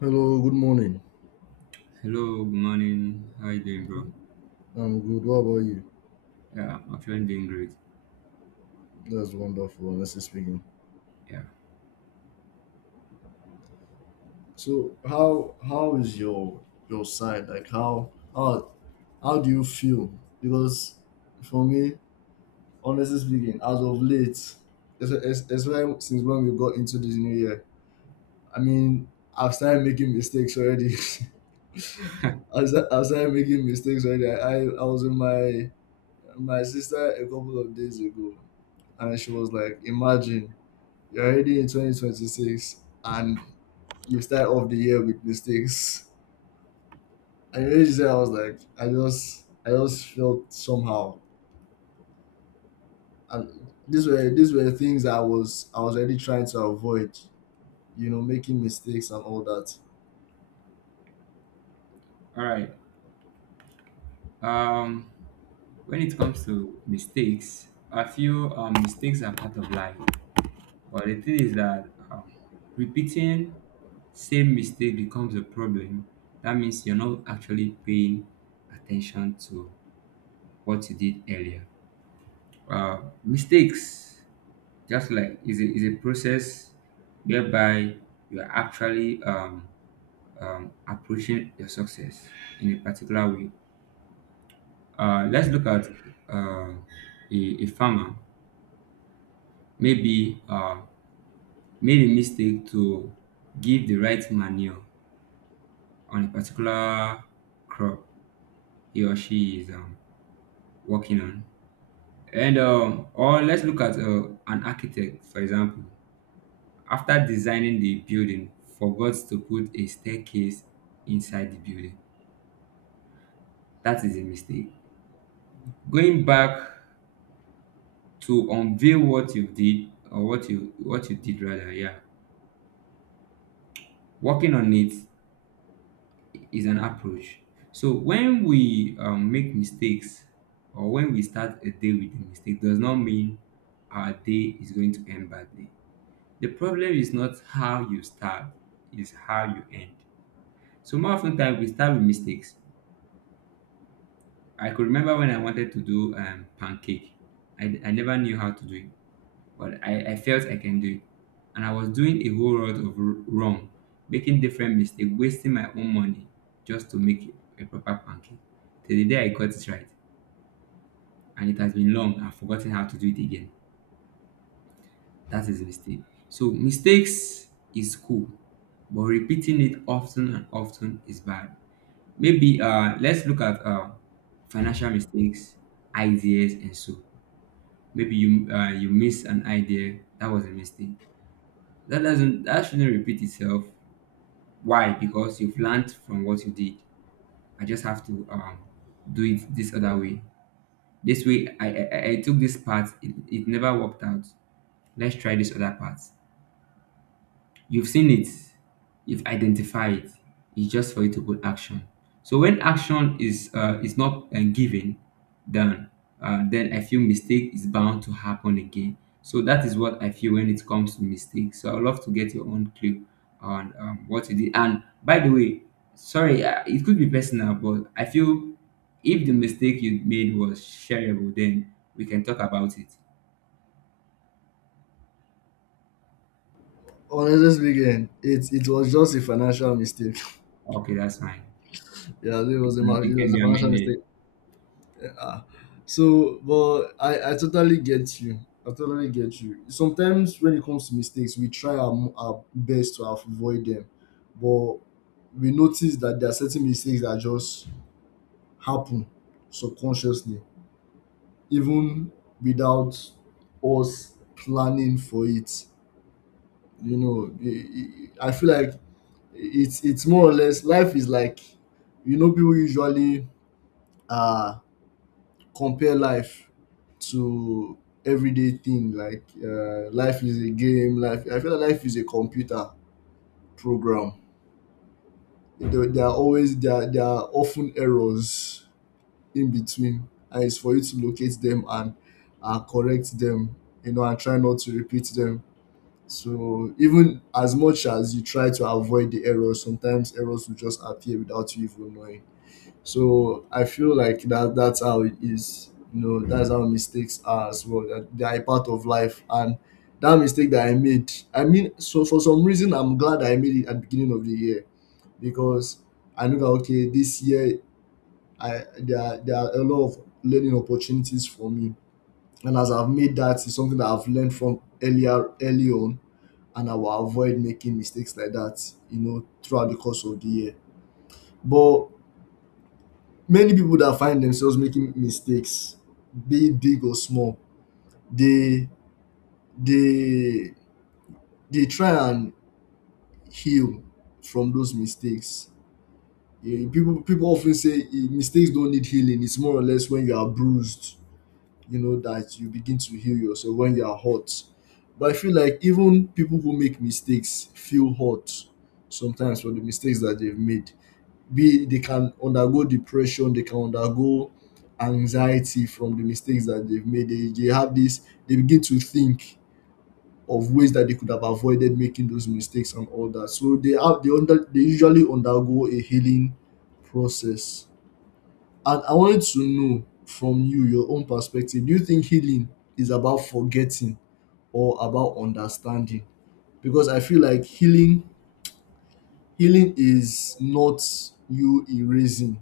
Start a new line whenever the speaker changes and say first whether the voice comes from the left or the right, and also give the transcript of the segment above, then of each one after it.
left: Hello, good morning.
right: Hello, good morning. How you doing, bro?
left: I'm good. What about you?
right: Yeah, I'm actually doing great.
left: That's wonderful, honestly speaking.
right: Yeah.
left: So how is your side? Like how how do you feel? Because for me, honestly speaking, as of late, especially since when we got into this new year, I mean, I've started making mistakes already. I started making mistakes already. I was with my sister a couple of days ago, and she was like, "Imagine. You're already in 2026 and you start off the year with mistakes." And you just I was like, I just felt somehow, and these were things I was already trying to avoid, making mistakes and all that.
right: All right. Um, when it comes to mistakes, I feel mistakes are part of life. But the thing is that repeating same mistake becomes a problem. That means you're not actually paying attention to what you did earlier. Mistakes, just like is a process whereby you are actually appreciate your success in a particular way. Let's look at uh, a farmer maybe made a mistake to give the right manure on a particular crop he or she is working on. And or let's look at an architect, for example, after designing the building, forgot to put a staircase inside the building. That is a mistake. Going back to unveil what you did or what you did rather, yeah, working on it is an approach. So when we make mistakes or when we start a day with a mistake does not mean our day is going to end badly. The problem is not how you start, is how you end. So more often time we start with mistakes. I could remember when I wanted to do pancake. I never knew how to do it, but I felt I can do it. And I was doing a whole lot of wrong, making different mistakes, wasting my own money just to make a proper pancake. Till the day I got it right, and it has been long, I've forgotten how to do it again. That is a mistake. So mistakes is cool, but repeating it often and often is bad. Maybe let's look at financial mistakes, ideas, and so. Maybe you miss an idea that was a mistake. That shouldn't repeat itself. Why? Because you've learned from what you did. I just have to do it this other way. This way I took this part, it never worked out. Let's try this other part. You've seen it, you've identified. It's just for you to put action. So when action is not given, then then I feel mistake is bound to happen again. So that is what I feel when it comes to mistakes. So I'd love to get your own clue on what you did. And by the way, sorry, it could be personal, but I feel if the mistake you made was shareable, then we can talk about it.
left: Honestly speaking, it was just a financial mistake.
right: Okay, that's fine.
left: Yeah, it
right: It
left: was a
right: can,
left: it
right: it can
left: was a
right: be
left: financial
right: amended.
left: mistake. Ah, so but I totally get you. I totally get you. Sometimes when it comes to mistakes, we try our best to avoid them, but we notice that there are certain mistakes that just happen subconsciously, even without us planning for it. You know, I feel like it's more or less life is like, you know, people usually uh compare life to everyday thing like life is a game. Life, I feel like life is a computer program. There are always there are often errors in between, and it's for you to locate them and correct them, you know, and try not to repeat them. So even as much as you try to avoid the errors, sometimes errors will just appear without you even knowing. So I feel like that's how it is. You know, that's how mistakes are as well. That they are a part of life. And that mistake that I made, so for some reason, I'm glad I made it at the beginning of the year, because I know that okay, this year I there are a lot of learning opportunities for me. And as I've made that, it's something that I've learned from earlier early on, and I will avoid making mistakes like that, you know, throughout the course of the year. But many people that find themselves making mistakes, be it big or small, they they they try and heal from those mistakes. Eh, people often say, eh, mistakes don't need healing. It's more or less when you are bruised, you know, that you begin to heal yourself when you are hurt. But I feel like even people who make mistakes feel hurt sometimes for the mistakes that they've made. Be They can undergo depression, they can undergo anxiety from the mistakes that they've made. They have this, they begin to think of ways that they could have avoided making those mistakes and all that. So they have they usually undergo a healing process. And I wanted to know from you, your own perspective, do you think healing is about forgetting or about understanding? Because I feel like healing is not you erasing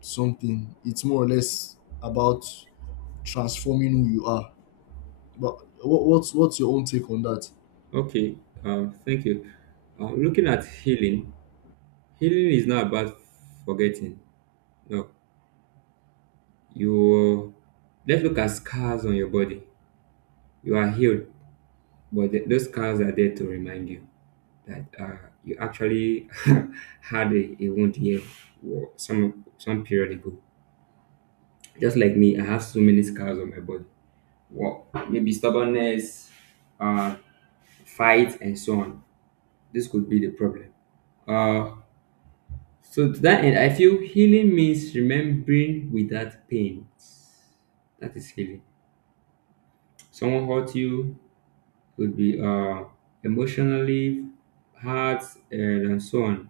left: something. It's more or less about transforming who you are. But what's your own take on that?
right: Okay, thank you. Looking at healing, healing is not about forgetting. No, you let's look at scars on your body. You are healed, but those scars are there to remind you that you actually had a wound here some period ago. Just like me, I have so many scars on my body. Well, maybe stubbornness, uh, fight, and so on. This could be the problem. Uh, So to that end, I feel healing means remembering without pain. That is healing. Someone hurt you could be emotionally hurt, and so on.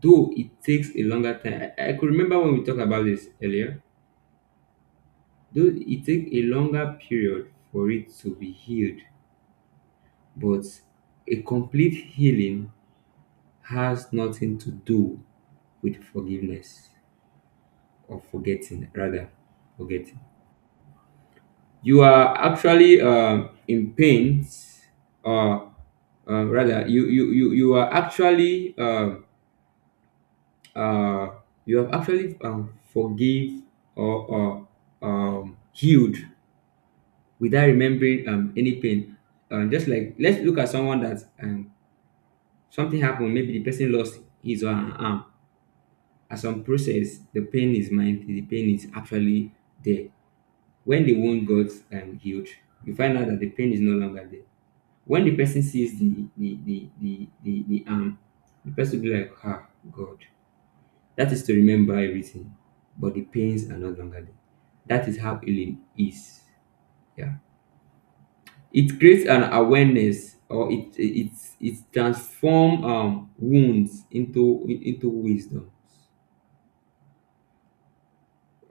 right: Though it takes a longer time. I could remember when we talked about this earlier. Though it takes a longer period for it to be healed, but a complete healing has nothing to do with forgiveness or forgetting, rather forgetting. You are actually in pain or rather you are actually uh, you have actually forgive or healed without remembering any pain. Just like let's look at someone that something happened, maybe the person lost his or her arm as some process. The pain is mind, the pain is actually there. When the wound got healed, you find out that the pain is no longer there. When the person sees the arm, the person will be like, ah, God. That is to remember everything, but the pains are no longer there. That is how healing is. Yeah. It creates an awareness, or it it transforms wounds into wisdom.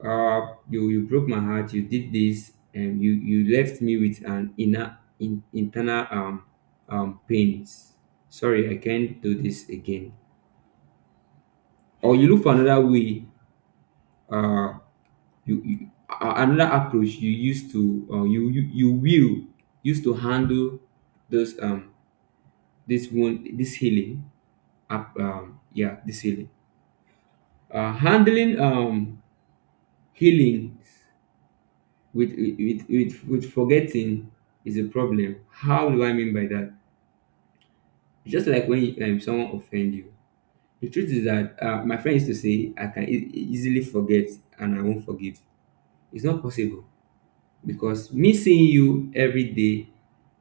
right: you broke my heart, you did this, and you left me with an inner, internal pains. Sorry, I can't do this again. Or you look for another way. uh, Another approach you used to you will use to handle this, this wound, this healing up yeah, this healing, handling, healing with forgetting is a problem. How do I mean by that? Just like when someone offend you, the truth is that my friend used to say I can easily forget and I won't forgive. It's not possible, because me seeing you every day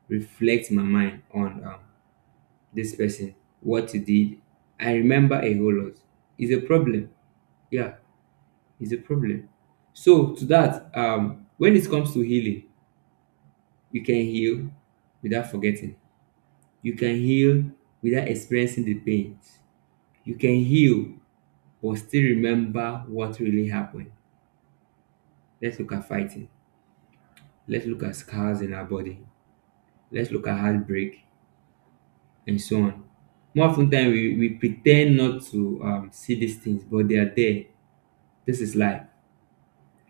right: reflects my mind on this person, what he did. I remember a whole lot. It's a problem. Yeah, it's a problem. So to that, when it comes to healing, you can heal without forgetting. You can heal without experiencing the pain. You can heal but still remember what really happened. Let's look at fighting. Let's look at scars in our body. Let's look at heartbreak, and so on. More often ten time we pretend not to see these things, but they are there. This is life.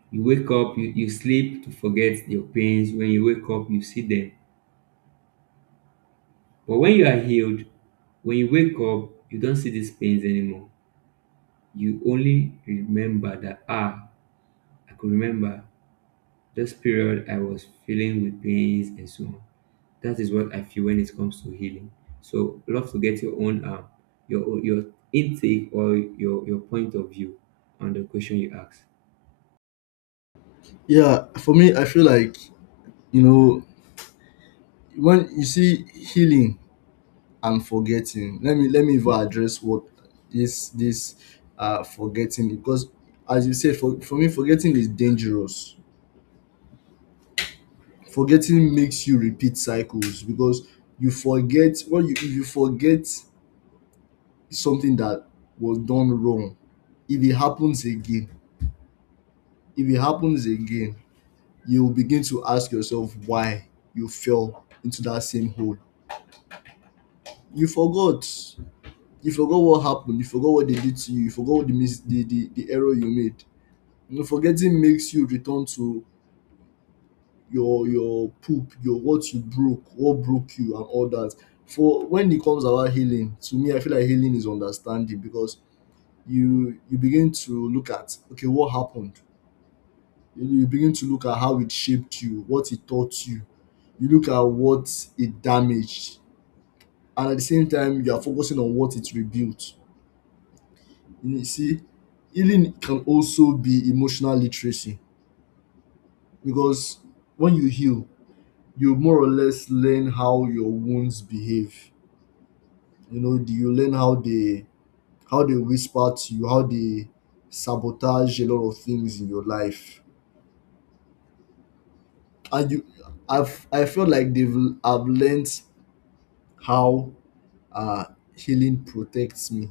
right: You wake up, you sleep to forget your pains. When you wake up, you see them. But when you are healed, when you wake up, you don't see these pains anymore. You only remember that ah, I could remember this period, I was feeling with pains and so on. That is what I feel when it comes to healing. So, love to get your own, your intake, or your point of view on the question you asked.
left: Yeah, for me, I feel like, you know, when you see healing and forgetting. Let me even address what is this forgetting, because as you said, for me, forgetting is dangerous. Forgetting makes you repeat cycles, because you forget what you if you forget something that was done wrong. If it happens again, if it happens again, you will begin to ask yourself why you fell into that same hole. You forgot. You forgot what happened. You forgot what they did to you. You forgot what the mis- the error you made. You know, forgetting makes you return to your poop, your what you broke, what broke you, and all that. For when it comes about healing, to me, I feel like healing is understanding, because you begin to look at okay, what happened. You know, you begin to look at how it shaped you, what it taught you. You look at what it damaged. And at the same time, you are focusing on what it rebuilt. You see, healing can also be emotional literacy, because when you heal, you more or less learn how your wounds behave. You know, you learn how they whisper to you, how they sabotage a lot of things in your life. And you I feel like they've I've learned how. Uh, Healing protects me.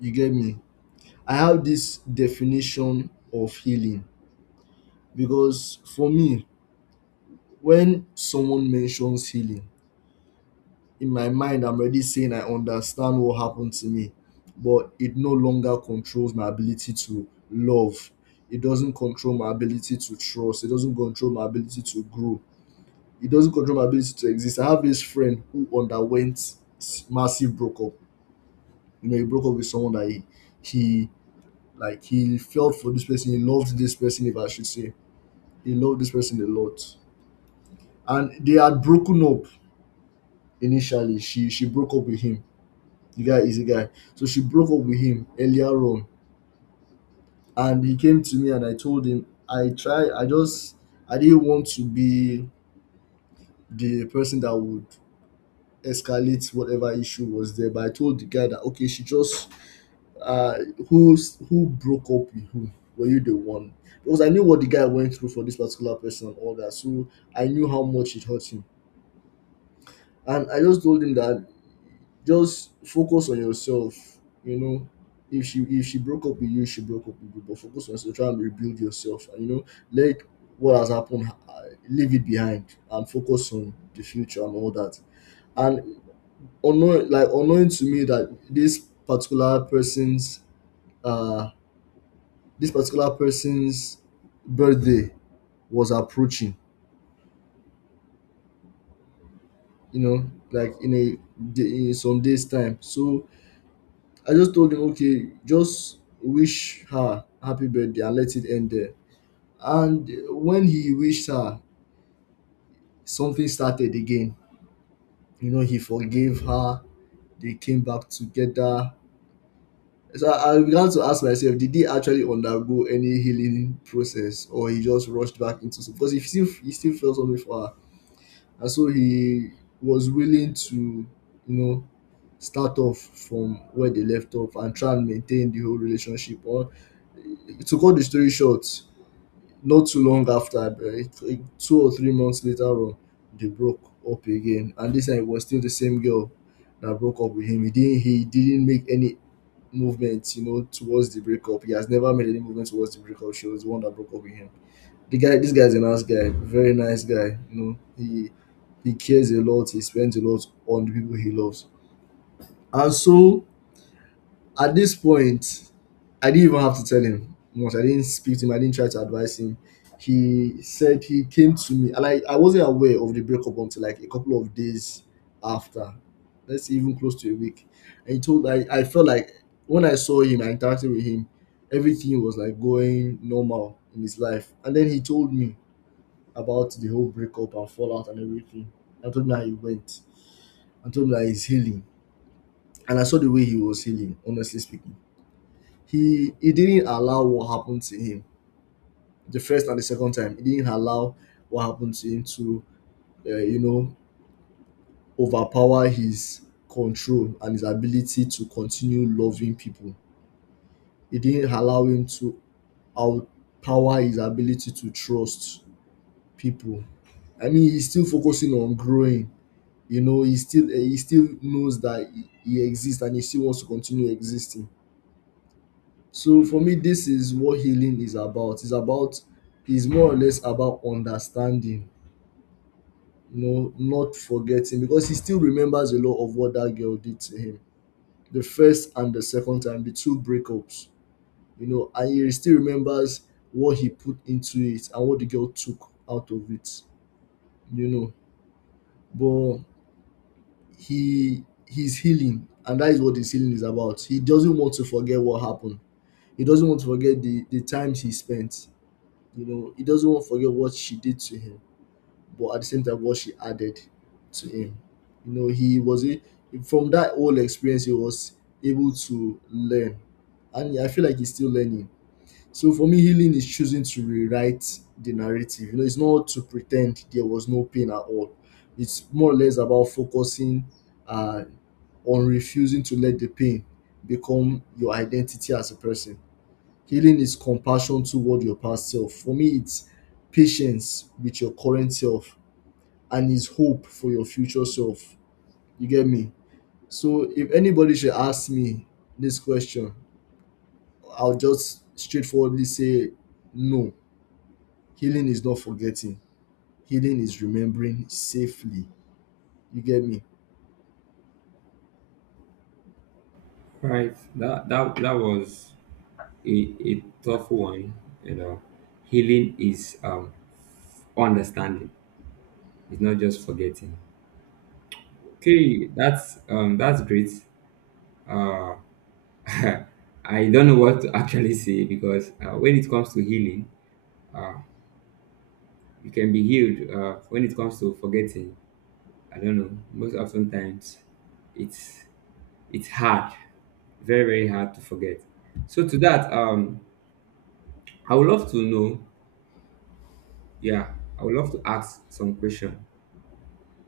left: You get me? I have this definition of healing, because for me, when someone mentions healing, in my mind, I'm already saying I understand what happened to me, but it no longer controls my ability to love. It doesn't control my ability to trust. It doesn't control my ability to grow. It doesn't control my ability to exist. I have this friend who underwent massive breakup. You know, he broke up with someone that he like, he felt for this person, he loved this person, if I should say. He loved this person a lot. And they had broken up initially. She broke up with him. The guy is a guy. So she broke up with him earlier on. And he came to me and I told him I just I didn't want to be the person that would escalate whatever issue was there. But I told the guy that okay, she just uh who's who broke up with who, were you the one? Because I knew what the guy went through for this particular person and all that. So I knew how much it hurt him, and I just told him that just focus on yourself. You know, if she, if she broke up with you, she broke up with you, but focus on yourself, try and rebuild yourself, and you know, let what has happened, leave it behind and focus on the future and all that. And unknown, like unknowing to me, that this particular person's uh this particular person's birthday was approaching, you know, like in a day, in some days time. So I just told him, okay, just wish her happy birthday and let it end there. And when he wished her, something started again. You know, he forgave her. They came back together. So I began to ask myself, did he actually undergo any healing process, or he just rushed back into? Because he still felt something for her. And so he was willing to, you know, start off from where they left off and try and maintain the whole relationship. Or to cut the story short, not too long after, 2 or 3 months later on, they broke up again. And this time it was still the same girl that broke up with him. He didn't make any movement, you know, towards the breakup. He has never made any movement towards the breakup. She was the one that broke up with him. The guy, this guy's a nice guy, very nice guy. You know, he cares a lot. He spends a lot on the people he loves. And so at this point, I didn't even have to tell him much. I didn't speak to him. I didn't try to advise him. He said he came to me, and I wasn't aware of the breakup until like a couple of days after. Let's say even close to a week. And he told I felt like when I saw him, I interacted with him, everything was like going normal in his life. And then he told me about the whole breakup and fallout and everything. I told me how he went. I told me that he's healing. And I saw the way he was healing, honestly speaking. He didn't allow what happened to him the first and the second time. He didn't allow what happened to him to, you know, overpower his control and his ability to continue loving people. He didn't allow him to outpower his ability to trust people. I mean, he's still focusing on growing. He still knows that he exists and he still wants to continue existing. So for me, this is what healing is about. It's about, it's more or less about understanding, not forgetting, because he still remembers a lot of what that girl did to him the first and the second time, the two breakups. And he still remembers what he put into it and what the girl took out of it. you know but he's healing, and that is what his healing is about. He doesn't want to forget what happened. He doesn't want to forget the times he spent. He doesn't want to forget what she did to him, but at the same time what she added to him. He was a, from that whole experience he was able to learn. And I feel like he's still learning. So for me, healing is choosing to rewrite the narrative. It's not to pretend there was no pain at all. It's more or less about focusing uh on refusing to let the pain become your identity as a person. Healing is compassion toward your past self. For me, it's patience with your current self and is hope for your future self. You get me? So if anybody should ask me this question, I'll just straightforwardly say no. Healing is not forgetting. Healing is remembering safely. You get me?
right: Right. That was a tough one. You know, healing is understanding. It's not just forgetting. Okay, that's great. Uh, I don't know what to actually say, because when it comes to healing, you can be healed when it comes to forgetting. I don't know. Most often times, it's it's hard, very very hard to forget. So to that, I would love to know. Yeah, I would love to ask some question.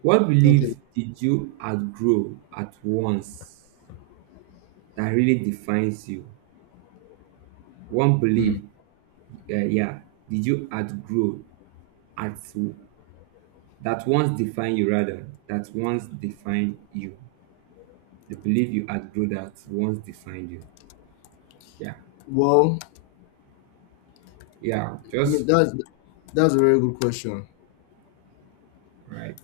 right: What
left: Okay.
right: belief did you outgrow at once that really defines you? One belief,
left: Mm.
right: yeah, did you outgrow at that once define you, rather, that once define you? The belief you outgrow that once defined you. Yeah,
left: Well,
right: yeah,
left: I mean
right: just
left: that's a very good question.
right: right.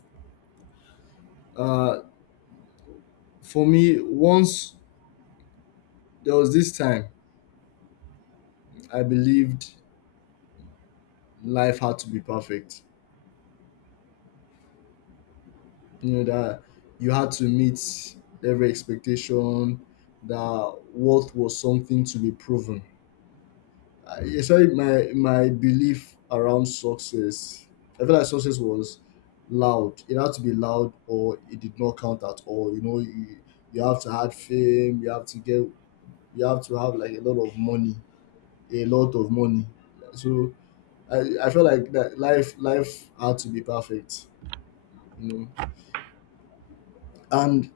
left: Uh For me, once there was this time I believed life had to be perfect. You know that you had to meet every expectation, that worth was something to be proven. Especially my belief around success. I feel like success was loud. It had to be loud, or it did not count at all. You know, you have to have fame. You have to get. You have to have like a lot of money, a lot of money. So I feel like that life had to be perfect, you know. And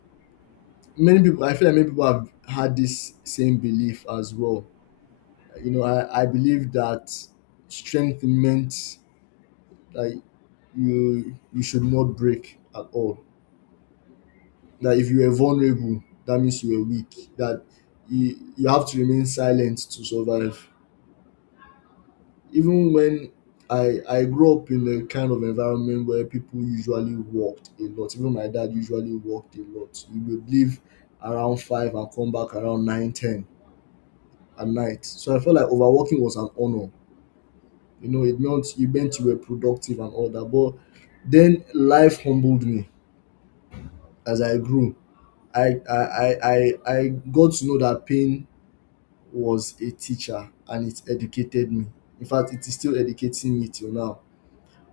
left: many people, I feel like many people have had this same belief as well. You know, I believe that strength meant that you should not break at all. That if you are vulnerable, that means you are weak. That you have to remain silent to survive, even when I grew up in a kind of environment where people usually walked a lot. Even my dad usually walked a lot. He would leave around 5 and come back around 9, 10 at night. So I felt like overworking was an honor. You know, it meant you were productive and all that. But then life humbled me as I grew. I got to know that pain was a teacher and it educated me. In fact, it is still educating me till now.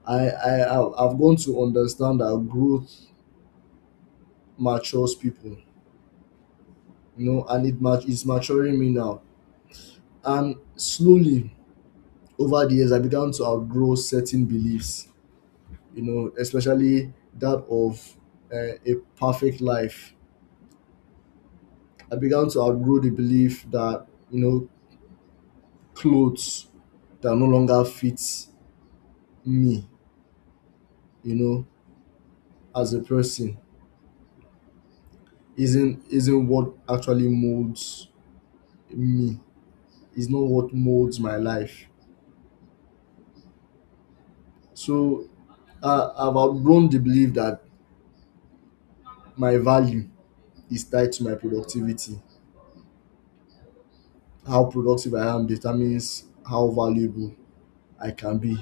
left: I've gone to understand that growth matures people, you know, and it's maturing me now. And slowly over the years, I began to outgrow certain beliefs, you know, especially that of a perfect life. I began to outgrow the belief that, you know, clothes that no longer fits me, you know, as a person isn't what actually molds me. It's not what molds my life. So I've outgrown the belief that my value is tied to my productivity. How productive I am determines how valuable I can be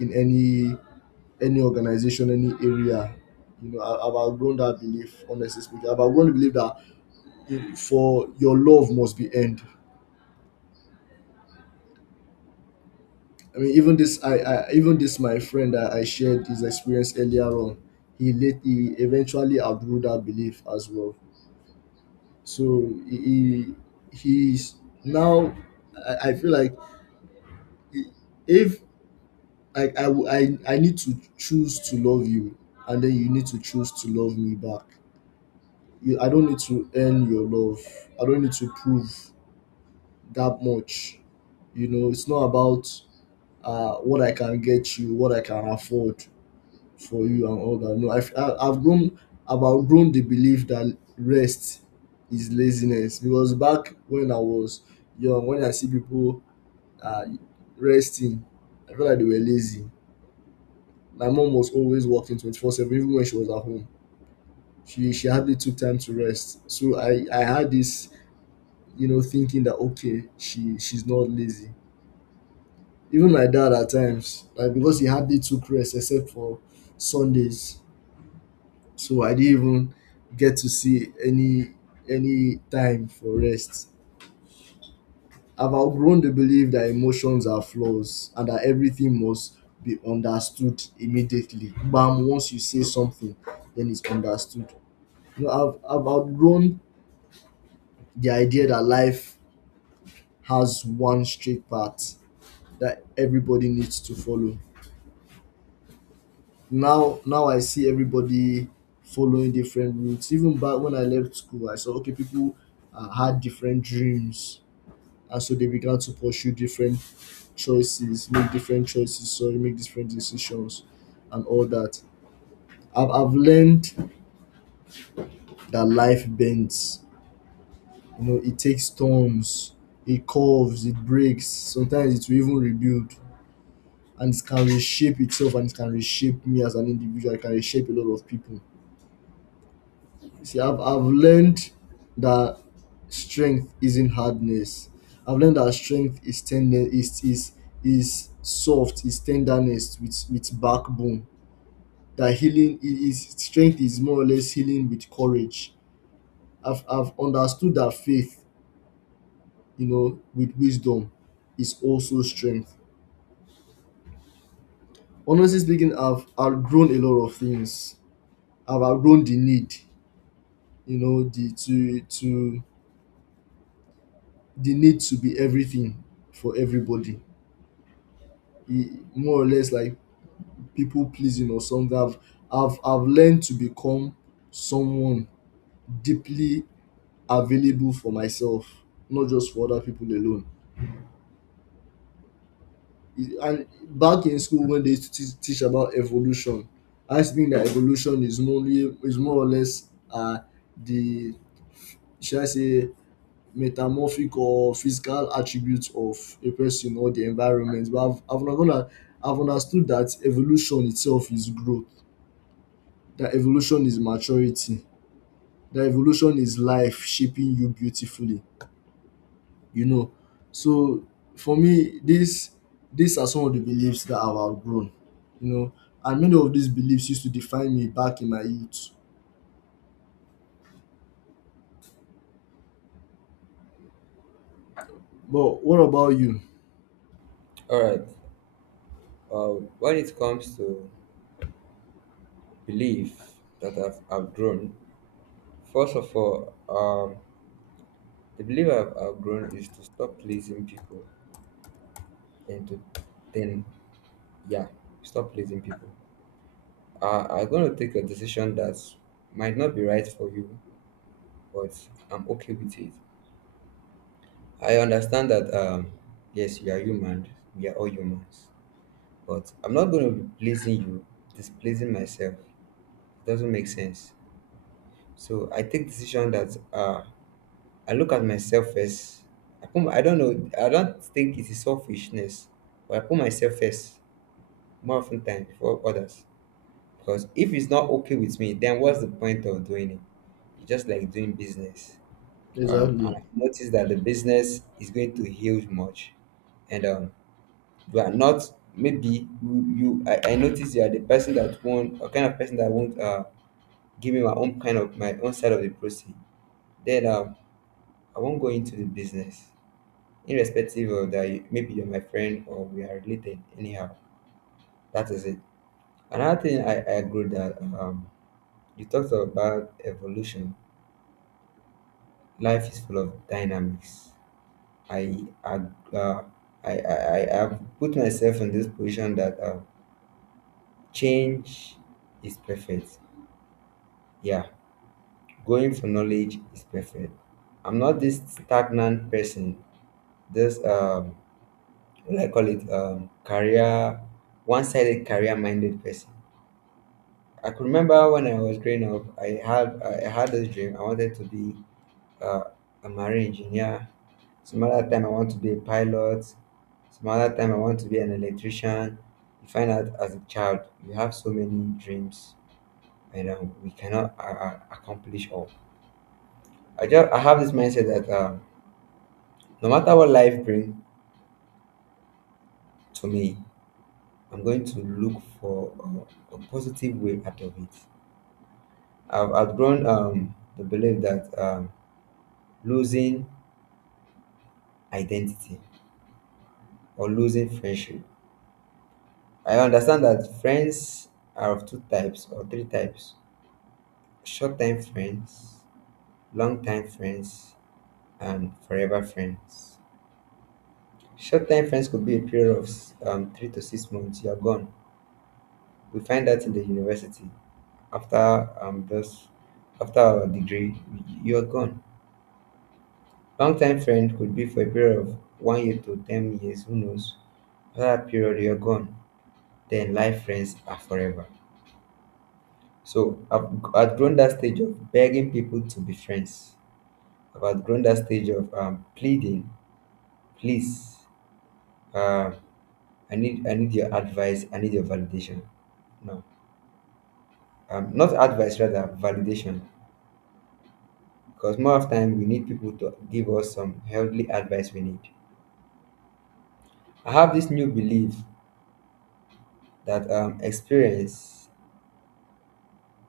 left: in any organization, any area. You know, I've outgrown that belief. Honestly speaking, I've outgrown the belief that for your love must be earned. I mean, even this, I even this, my friend, I shared his experience earlier on. He eventually outgrew that belief as well. So he's now, I feel like if I need to choose to love you, and then you need to choose to love me back. You, I don't need to earn your love. I don't need to prove that much. You know, it's not about what I can get you, what I can afford for you and all that. No, I've grown, I've outgrown the belief that rest is laziness, because back when I was young, when I see people uh, resting, I felt like they were lazy. My mom was always working 24/7, even when she was at home. She hardly took time to rest. So I had this, you know, thinking that, okay, she's not lazy. Even my dad at times, like, because he hardly took rest except for Sundays. So I didn't even get to see any time for rest. I've outgrown the belief that emotions are flaws and that everything must be understood immediately. Bam, once you say something, then it's understood. You know, I've outgrown the idea that life has one straight path that everybody needs to follow. Now I see everybody following different routes. Even back when I left school, I saw, okay, people had different dreams, and so they began to pursue different choices make different choices, sorry, make different decisions and all that. I've learned that life bends, you know, it takes turns, it curves, it breaks, sometimes it will even rebuild, and it can reshape itself, and it can reshape me as an individual, it can reshape a lot of people. See, I've learned that strength isn't hardness. I've learned that strength is tender, is soft, is tenderness with backbone. That healing is strength is more or less healing with courage. I've understood that faith, you know, with wisdom, is also strength. Honestly speaking, I've outgrown a lot of things. I've outgrown the need, you know, the need to be everything for everybody. More or less like people pleasing or something. I've learned to become someone deeply available for myself, not just for other people alone. And back in school when they used to teach about evolution, I think that evolution is more or less the, should I say, metamorphic or physical attributes of a person or the environment. But I've not gonna I've understood that evolution itself is growth. That evolution is maturity, that evolution is life shaping you beautifully, you know. So for me, this these are some of the beliefs that I've outgrown, you know, and many of these beliefs used to define me back in my youth. But what about you?
right: All right. When it comes to belief that I've outgrown, first of all, the belief I've outgrown is to stop pleasing people and to then, yeah, stop pleasing people. I'm going to take a decision that might not be right for you, but I'm okay with it. I understand that, yes, you are human, we are all humans. But I'm not going to be pleasing you, displeasing myself. It doesn't make sense. So I take decision that I look at myself first. I put, I don't know. I don't think it is selfishness, but I put myself first more often time before others. Because if it's not okay with me, then what's the point of doing it? It's just like doing business. And
left: Exactly.
right: I noticed that the business is going to huge much, and you are not maybe you, you I noticed you are the person that won't, a kind of person that won't give me my own kind of my own side of the process. Then I won't go into the business, irrespective of that. Maybe you're my friend or we are related. Anyhow, that is it. Another thing I agree that you talked about evolution. Life is full of dynamics. I I uh, I have put myself in this position that change is perfect. Yeah, going for knowledge is perfect. I'm not this stagnant person. This what do I call it? Career, one-sided career-minded person. I could remember when I was growing up, I had this dream. I wanted to be uh, a marine engineer. Some other time I want to be a pilot. Some other time I want to be an electrician. You find out as a child you have so many dreams, and we cannot accomplish all. I have this mindset that no matter what life brings to me, I'm going to look for a positive way out of it. I've outgrown the belief that losing identity or losing friendship. I understand that friends are of two types or three types: short time friends, long time friends, and forever friends. Short time friends could be a period of 3 to 6 months, you're gone. We find that in the university. After um, those, after our degree, you're gone. Long time friend could be for a period of 1 year to 10 years, who knows? That period you're gone, then life friends are forever. so i've, I've grown that stage of begging people to be friends. I've outgrown that stage of pleading. Please, uh, I need your advice, I need your validation. No, not advice, rather validation, because more of time we need people to give us some healthy advice we need. I have this new belief that experience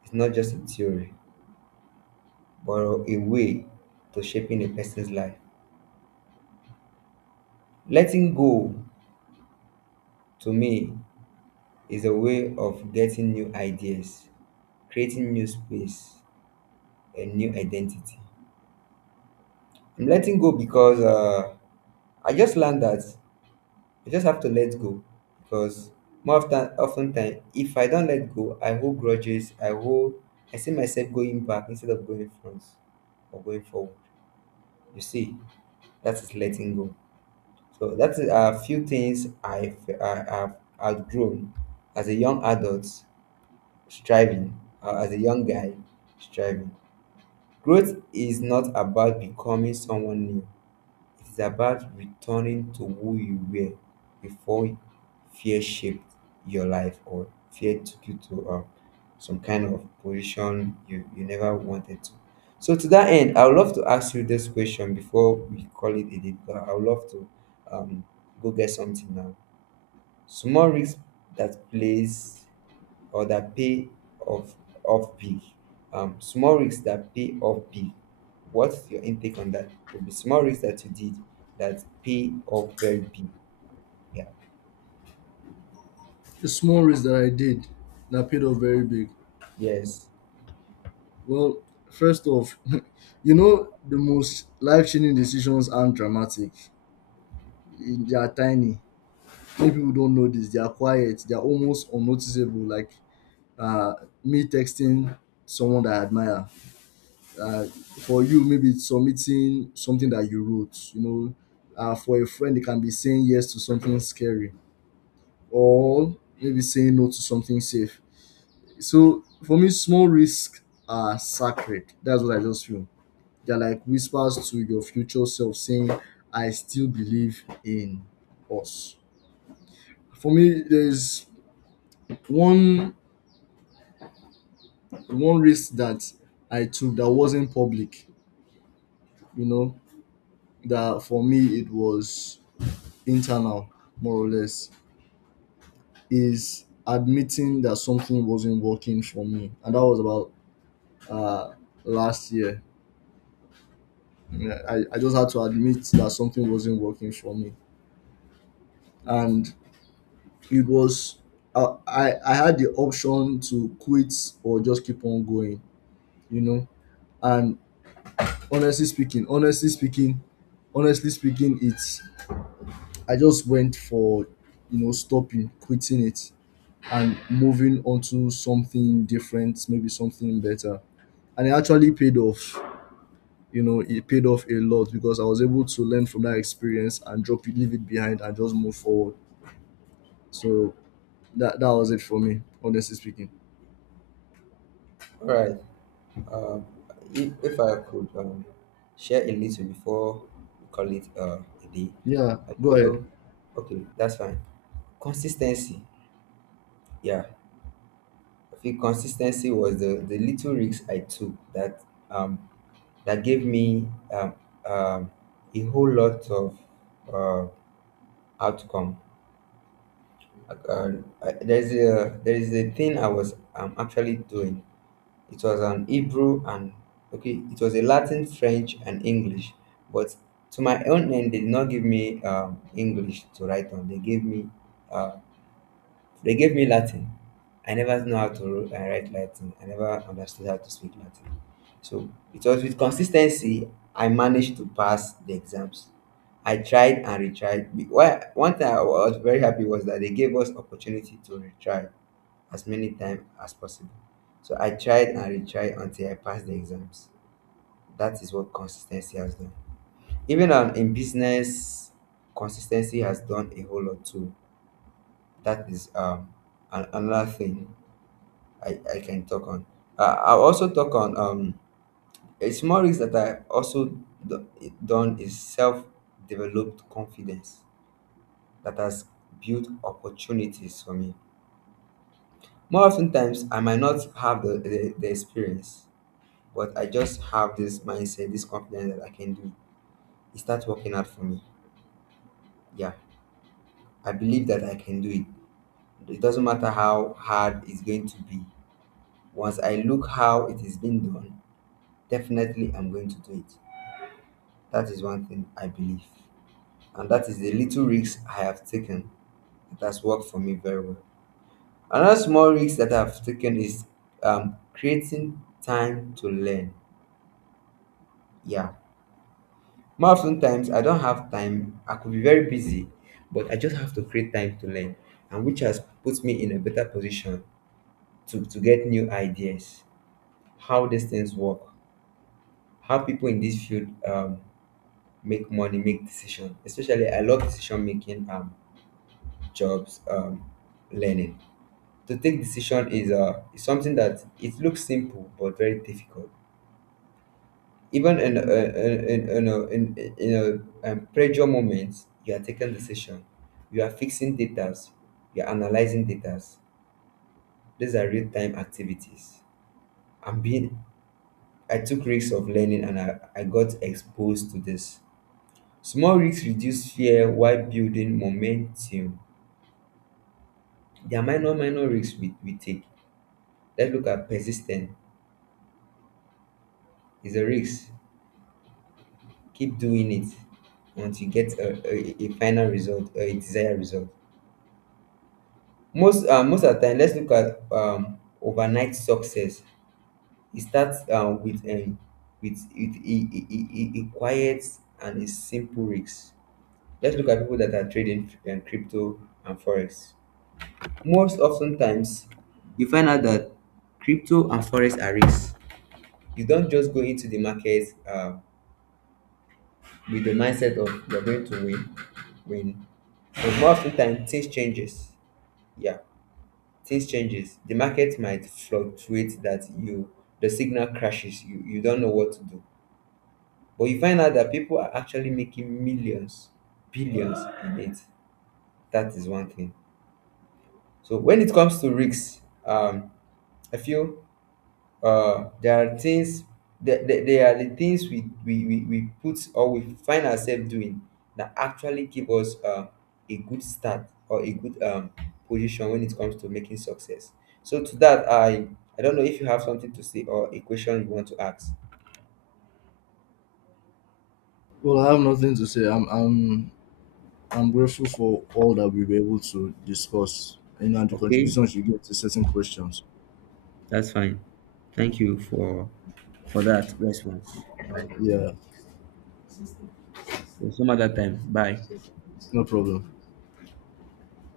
right: is not just a theory but a way to shaping a person's life. Letting go, to me, is a way of getting new ideas, creating new space, and new identity. I'm letting go because I just learned that I just have to let go, because more often, often time, if I don't let go, I hold grudges. I hold. I see myself going back instead of going front or going forward. You see, that is letting go. So that's a few things I've outgrown as a young adult striving, as a young guy striving. Growth is not about becoming someone new, it is about returning to who you were before fear shaped your life, or fear took you to some kind of position you never wanted to. So to that end, I would love to ask you this question before we call it a day. But I would love to um, go get something now. Small risk that plays, or that pay off, off big. Small risks that pay off big. What's your intake on that? Could be small risks that you did that pay off very big. Yeah.
left: The small race that I did that paid off very big.
right: Yes.
left: Well, first off, you know the most life changing decisions aren't dramatic. They are tiny. Many people don't know this. They are quiet, they are almost unnoticeable, like uh, me texting someone that I admire. uh, for you, maybe it's submitting something that you wrote, you know, for a friend. They can be saying yes to something scary, or maybe saying no to something safe. So for me, small risks are sacred. That's what I just feel. They're like whispers to your future self saying, I still believe in us. For me, there's one one risk that I took that wasn't public, you know, that for me it was internal, more or less, is admitting that something wasn't working for me. And that was about uh, last year. Yeah, I just had to admit that something wasn't working for me. And it was, I had the option to quit or just keep on going, you know. And honestly speaking, honestly speaking, honestly speaking, it's I just went for, you know, stopping, quitting it, and moving on to something different, maybe something better. And it actually paid off. You know, it paid off a lot because I was able to learn from that experience and drop it, leave it behind, and just move forward. So that was it for me, honestly speaking.
right: All right. Um, if I could share a little before we call it a day,
left: Yeah,
right: I
left: go ahead.
right: feel okay. That's fine. Consistency. Yeah, I think consistency was the little risks I took that um that gave me um, um, a whole lot of uh, outcome. Uh, uh, there is a, there is a thing I was actually doing. It was an Hebrew and okay, it was a Latin, French, and English. But to my own end, they did not give me English to write on. They gave me uh, Latin. I never know how to write Latin. I never understood how to speak Latin. So it was with consistency I managed to pass the exams. I tried and retried. One thing I was very happy was that they gave us opportunity to retry as many times as possible. So I tried and retried until I passed the exams. That is what consistency has done. Even in business, consistency has done a whole lot too. That is another thing I can talk on. I'll also talk on a small risk that I also do, done is self developed confidence that has built opportunities for me. More often times, I might not have the experience, but I just have this mindset, this confidence that I can do. It starts working out for me. Yeah, I believe that I can do it. It doesn't matter how hard it's going to be. Once I look how it is being done, definitely I'm going to do it. That is what I believe, and that is the little risk I have taken. It has worked for me very well. Another is creating time to learn. Yeah, more often times I don't have time. I could be very busy, but I just have to create time to learn, and which has put me in a better position to get new ideas, how these things work, how people in this field make money, make decisions. Especially, I love decision making jobs, learning. To take decision is something that it looks simple but very difficult. Even in a in in a in, in a pressure moment, you are taking decision, you are fixing data, you are analyzing data. These are real time activities. I'm being I took risks of learning and I got exposed to this. Small risks reduce fear while building momentum. There are minor risks we take. Let's look at persistence. It's a risk. Keep doing it until you get a final result, a desired result. Most most of the time, let's look at overnight success. It starts with a quiet and a simple risk. Let's look at people that are trading crypto and forex. Most oftentimes, you find out that crypto and forex are risks. You don't just go into the market with the mindset of you're going to win, win. But most of the time, things changes. Yeah, things changes. The market might fluctuate the signal crashes. You don't know what to do. But you find out that people are actually making millions, billions in it. That is one thing. So when it comes to risks, I feel there are things that there are the things we put, or we find ourselves doing, that actually give us a good start or a good position when it comes to making success. So to that, I don't know if you have something to say or a question you want to ask.
left: Well, I have nothing to say. I'm grateful for all that we were able to discuss and, the
right: Okay,
left: contributions you gave to certain questions.
right: that's fine. Thank you for that response. All right.
left: Yeah,
right: So some other time. Bye.
left: no problem.